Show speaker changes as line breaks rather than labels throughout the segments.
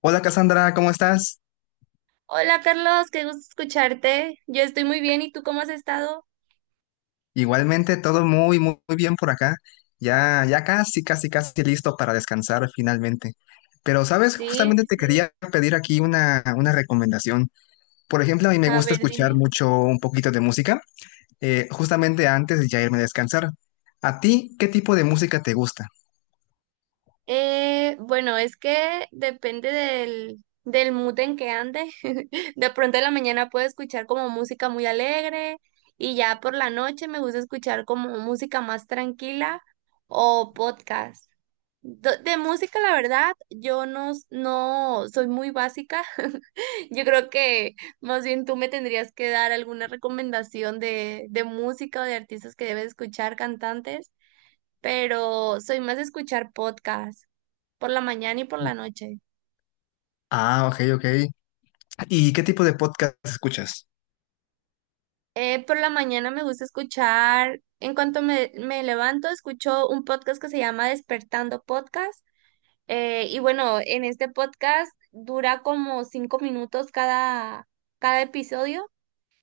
Hola Cassandra, ¿cómo estás?
Hola Carlos, qué gusto escucharte. Yo estoy muy bien, ¿y tú cómo has estado?
Igualmente, todo muy, muy, muy bien por acá. Ya, ya casi, casi, casi listo para descansar finalmente. Pero, ¿sabes?
Sí,
Justamente
sí,
te
sí.
quería pedir aquí una recomendación. Por ejemplo, a mí me
A
gusta
ver,
escuchar
dime.
mucho un poquito de música. Justamente antes de ya irme a descansar. ¿A ti qué tipo de música te gusta?
Bueno, es que depende del mood en que ande. De pronto en la mañana puedo escuchar como música muy alegre y ya por la noche me gusta escuchar como música más tranquila o podcast. De música, la verdad, yo no, no soy muy básica. Yo creo que más bien tú me tendrías que dar alguna recomendación de música o de artistas que debes escuchar, cantantes, pero soy más de escuchar podcast por la mañana y por la noche.
Ah, ok, ok. ¿Y qué tipo de podcast escuchas?
Por la mañana me gusta escuchar, en cuanto me levanto, escucho un podcast que se llama Despertando Podcast. Y bueno, en este podcast dura como 5 minutos cada episodio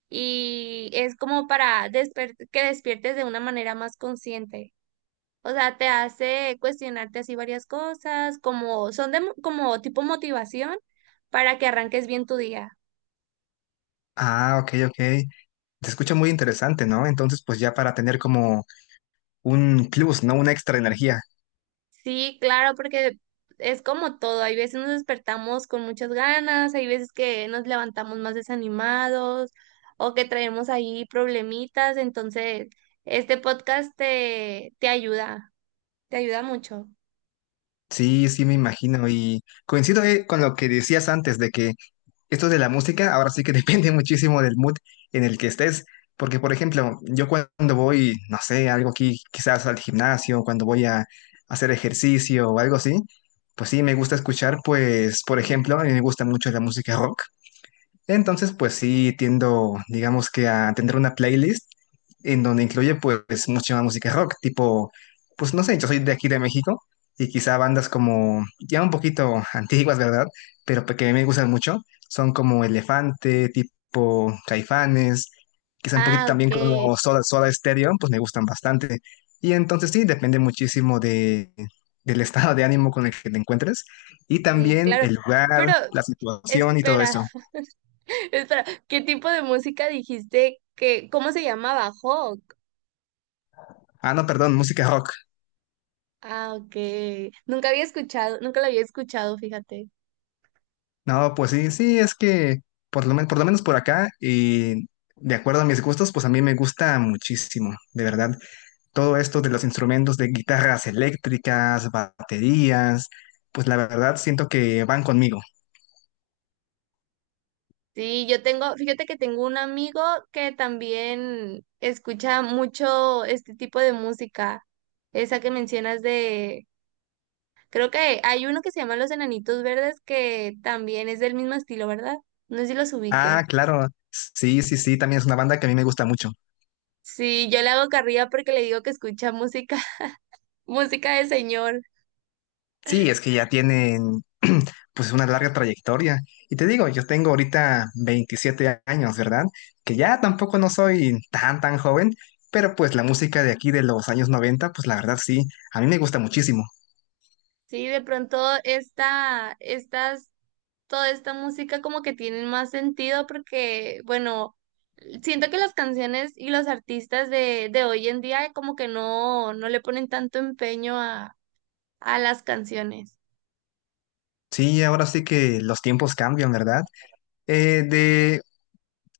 y es como para que despiertes de una manera más consciente. O sea, te hace cuestionarte así varias cosas, como son como tipo motivación para que arranques bien tu día.
Ah, ok, ok. Se escucha muy interesante, ¿no? Entonces, pues ya para tener como un plus, ¿no? Una extra energía.
Sí, claro, porque es como todo. Hay veces nos despertamos con muchas ganas, hay veces que nos levantamos más desanimados o que traemos ahí problemitas. Entonces, este podcast te ayuda, te ayuda mucho.
Sí, sí, me imagino. Y coincido con lo que decías antes de que esto de la música ahora sí que depende muchísimo del mood en el que estés. Porque, por ejemplo, yo cuando voy, no sé, algo aquí, quizás al gimnasio, cuando voy a hacer ejercicio o algo así, pues sí, me gusta escuchar, pues, por ejemplo, a mí me gusta mucho la música rock. Entonces, pues sí, tiendo, digamos que a tener una playlist en donde incluye pues mucha música rock, tipo, pues no sé, yo soy de aquí de México y quizá bandas como ya un poquito antiguas, ¿verdad? Pero que me gustan mucho, son como Elefante, tipo Caifanes, quizá un poquito
Ah,
también
ok.
como Soda Stereo, pues me gustan bastante. Y entonces sí, depende muchísimo del estado de ánimo con el que te encuentres y
Sí,
también
claro.
el lugar,
Pero
la situación y todo
espera,
eso.
espera, ¿qué tipo de música dijiste que cómo se llamaba? Hawk.
Ah, no, perdón, música rock.
Ah, ok. Nunca había escuchado, nunca la había escuchado, fíjate.
No, pues sí, sí, es que por lo menos por acá y de acuerdo a mis gustos, pues a mí me gusta muchísimo, de verdad. Todo esto de los instrumentos de guitarras eléctricas, baterías, pues la verdad siento que van conmigo.
Sí, yo tengo, fíjate que tengo un amigo que también escucha mucho este tipo de música, esa que mencionas de, creo que hay uno que se llama Los Enanitos Verdes, que también es del mismo estilo, ¿verdad? No sé si los ubique.
Ah, claro, sí, sí, sí, también es una banda que a mí me gusta mucho.
Sí, yo le hago carrilla porque le digo que escucha música, música de señor.
Sí, es que ya tienen pues una larga trayectoria. Y te digo, yo tengo ahorita 27 años, ¿verdad? Que ya tampoco no soy tan, tan joven, pero pues la música de aquí de los años 90, pues la verdad sí, a mí me gusta muchísimo.
Sí, de pronto esta, estas, toda esta música como que tienen más sentido porque, bueno, siento que las canciones y los artistas de hoy en día como que no, no le ponen tanto empeño a las canciones.
Sí, ahora sí que los tiempos cambian, ¿verdad? De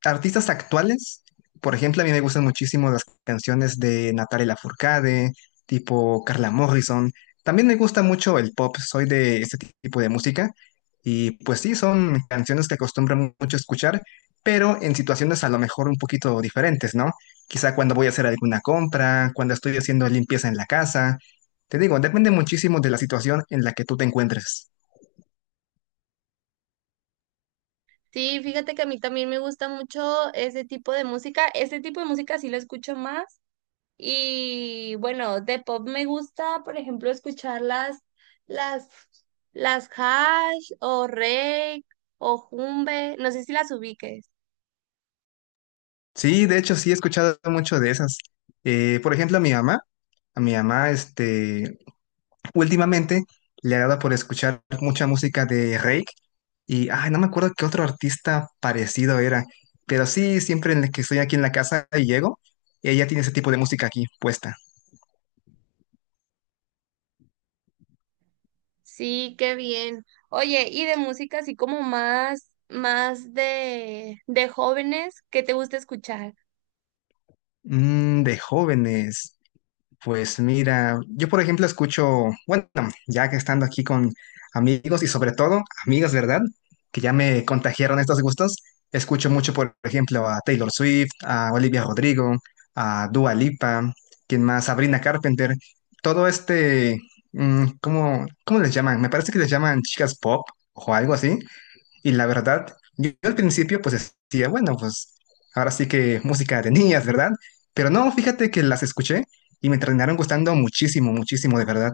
Artistas actuales, por ejemplo, a mí me gustan muchísimo las canciones de Natalia Lafourcade, tipo Carla Morrison. También me gusta mucho el pop, soy de este tipo de música. Y pues sí, son canciones que acostumbro mucho a escuchar, pero en situaciones a lo mejor un poquito diferentes, ¿no? Quizá cuando voy a hacer alguna compra, cuando estoy haciendo limpieza en la casa. Te digo, depende muchísimo de la situación en la que tú te encuentres.
Sí, fíjate que a mí también me gusta mucho ese tipo de música. Ese tipo de música sí lo escucho más. Y bueno, de pop me gusta, por ejemplo, escuchar las, las Hash o Rake o Jumbe, no sé si las ubiques.
Sí, de hecho sí he escuchado mucho de esas. Por ejemplo, a mi mamá, este, últimamente le ha dado por escuchar mucha música de Rake y, ay, no me acuerdo qué otro artista parecido era, pero sí, siempre en el que estoy aquí en la casa y llego, ella tiene ese tipo de música aquí puesta.
Sí, qué bien. Oye, y de música así como más de jóvenes, ¿qué te gusta escuchar?
De jóvenes, pues mira, yo por ejemplo escucho, bueno, ya que estando aquí con amigos y sobre todo amigas, ¿verdad? Que ya me contagiaron estos gustos, escucho mucho por ejemplo a Taylor Swift, a Olivia Rodrigo, a Dua Lipa, quien más, Sabrina Carpenter, todo este, ¿cómo les llaman? Me parece que les llaman chicas pop o algo así. Y la verdad, yo al principio pues decía, bueno, pues ahora sí que música de niñas, ¿verdad? Pero no, fíjate que las escuché y me terminaron gustando muchísimo, muchísimo, de verdad.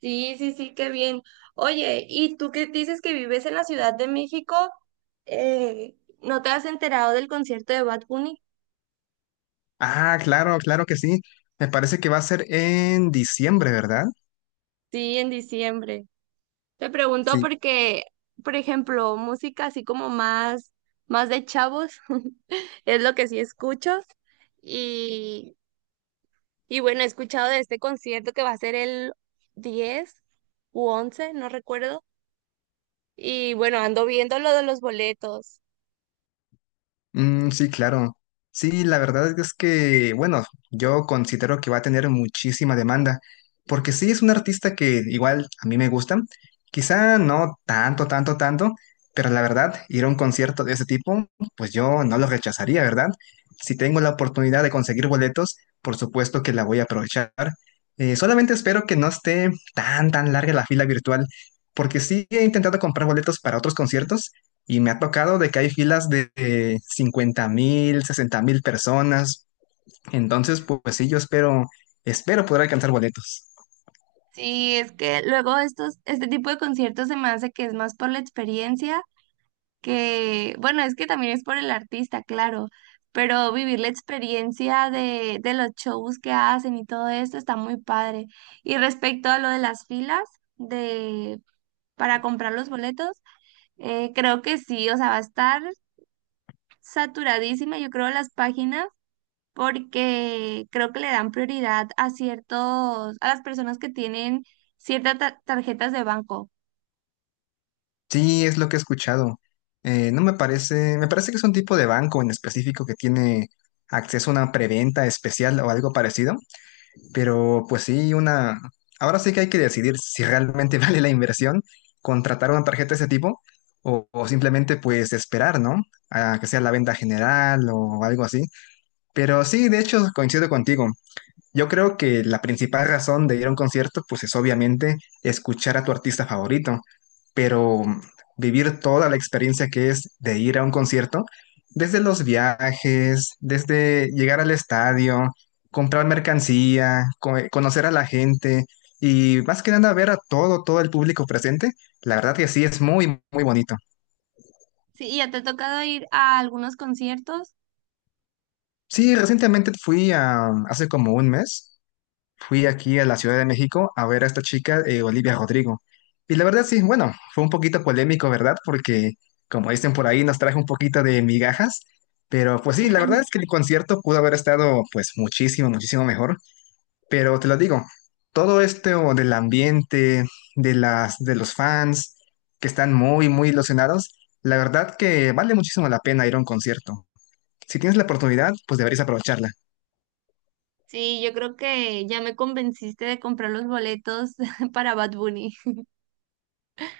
Sí, sí, sí, qué bien. Oye, ¿y tú, que dices que vives en la Ciudad de México, eh, no te has enterado del concierto de Bad Bunny?
Ah, claro, claro que sí. Me parece que va a ser en diciembre, ¿verdad?
Sí, en diciembre. Te pregunto
Sí,
porque, por ejemplo, música así como más de chavos, es lo que sí escucho. Y, y bueno, he escuchado de este concierto que va a ser el 10 u 11, no recuerdo. Y bueno, ando viendo lo de los boletos.
mm, sí, claro. Sí, la verdad es que, bueno, yo considero que va a tener muchísima demanda, porque sí es un artista que igual a mí me gusta, quizá no tanto, tanto, tanto, pero la verdad, ir a un concierto de ese tipo, pues yo no lo rechazaría, ¿verdad? Si tengo la oportunidad de conseguir boletos, por supuesto que la voy a aprovechar. Solamente espero que no esté tan, tan larga la fila virtual, porque sí he intentado comprar boletos para otros conciertos. Y me ha tocado de que hay filas de 50 mil, 60 mil personas. Entonces, pues sí, yo espero poder alcanzar boletos.
Sí, es que luego este tipo de conciertos se me hace que es más por la experiencia que, bueno, es que también es por el artista, claro, pero vivir la experiencia de los shows que hacen y todo esto está muy padre. Y respecto a lo de las filas de, para comprar los boletos, creo que sí, o sea, va a estar saturadísima, yo creo, las páginas, porque creo que le dan prioridad a ciertos, a las personas que tienen ciertas tarjetas de banco.
Sí, es lo que he escuchado. No me parece, me parece que es un tipo de banco en específico que tiene acceso a una preventa especial o algo parecido. Pero pues sí, una, ahora sí que hay que decidir si realmente vale la inversión contratar una tarjeta de ese tipo o simplemente pues esperar, ¿no? A que sea la venta general o algo así. Pero sí, de hecho, coincido contigo. Yo creo que la principal razón de ir a un concierto, pues es obviamente escuchar a tu artista favorito, pero vivir toda la experiencia que es de ir a un concierto, desde los viajes, desde llegar al estadio, comprar mercancía, conocer a la gente y más que nada ver a todo, todo el público presente, la verdad que sí es muy, muy bonito.
Sí, ¿y ya te ha tocado ir a algunos conciertos?
Sí, recientemente fui a, hace como un mes. Fui aquí a la Ciudad de México a ver a esta chica, Olivia Rodrigo. Y la verdad sí, bueno, fue un poquito polémico, ¿verdad? Porque, como dicen por ahí, nos trajo un poquito de migajas. Pero pues sí, la verdad es que el concierto pudo haber estado pues muchísimo, muchísimo mejor. Pero te lo digo, todo esto del ambiente, de las, de los fans que están muy, muy ilusionados, la verdad que vale muchísimo la pena ir a un concierto. Si tienes la oportunidad, pues deberías aprovecharla.
Sí, yo creo que ya me convenciste de comprar los boletos para Bad Bunny.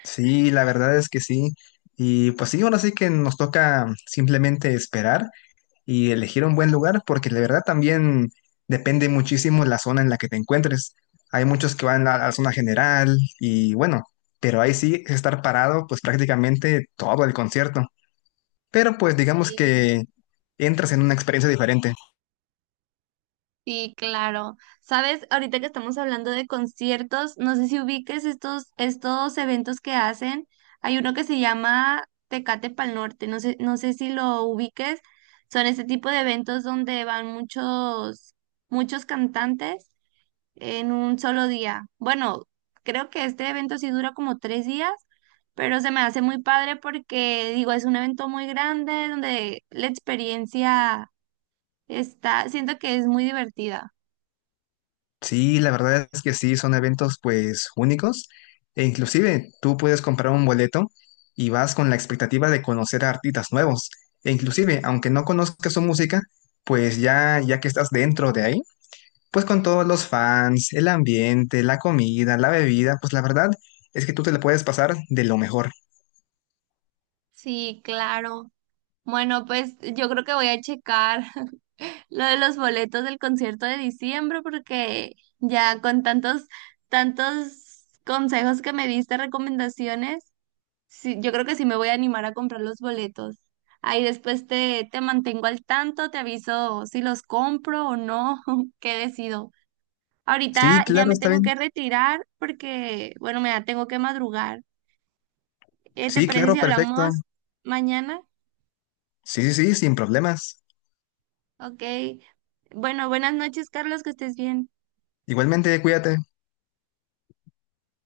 Sí, la verdad es que sí. Y pues sí, ahora sí que nos toca simplemente esperar y elegir un buen lugar, porque la verdad también depende muchísimo la zona en la que te encuentres. Hay muchos que van a la zona general y bueno, pero ahí sí es estar parado pues prácticamente todo el concierto. Pero pues digamos
Sí,
que entras en una experiencia diferente.
sí, claro. Sabes, ahorita que estamos hablando de conciertos, no sé si ubiques estos eventos que hacen. Hay uno que se llama Tecate Pal Norte, no sé, no sé si lo ubiques. Son este tipo de eventos donde van muchos, muchos cantantes en un solo día. Bueno, creo que este evento sí dura como 3 días, pero se me hace muy padre porque, digo, es un evento muy grande donde la experiencia está, siento que es muy divertida.
Sí, la verdad es que sí, son eventos pues únicos e inclusive tú puedes comprar un boleto y vas con la expectativa de conocer a artistas nuevos e inclusive aunque no conozcas su música, pues ya ya que estás dentro de ahí, pues con todos los fans, el ambiente, la comida, la bebida, pues la verdad es que tú te la puedes pasar de lo mejor.
Sí, claro. Bueno, pues yo creo que voy a checar lo de los boletos del concierto de diciembre, porque ya con tantos, tantos consejos que me diste, recomendaciones. Sí, yo creo que sí me voy a animar a comprar los boletos. Ahí después te mantengo al tanto, te aviso si los compro o no, qué decido.
Sí,
Ahorita ya
claro,
me
está
tengo
bien.
que retirar porque, bueno, tengo que madrugar. ¿Te
Sí,
parece
claro,
si
perfecto.
hablamos mañana?
Sí, sí, sí, sin problemas.
Ok. Bueno, buenas noches, Carlos, que estés bien.
Igualmente, cuídate.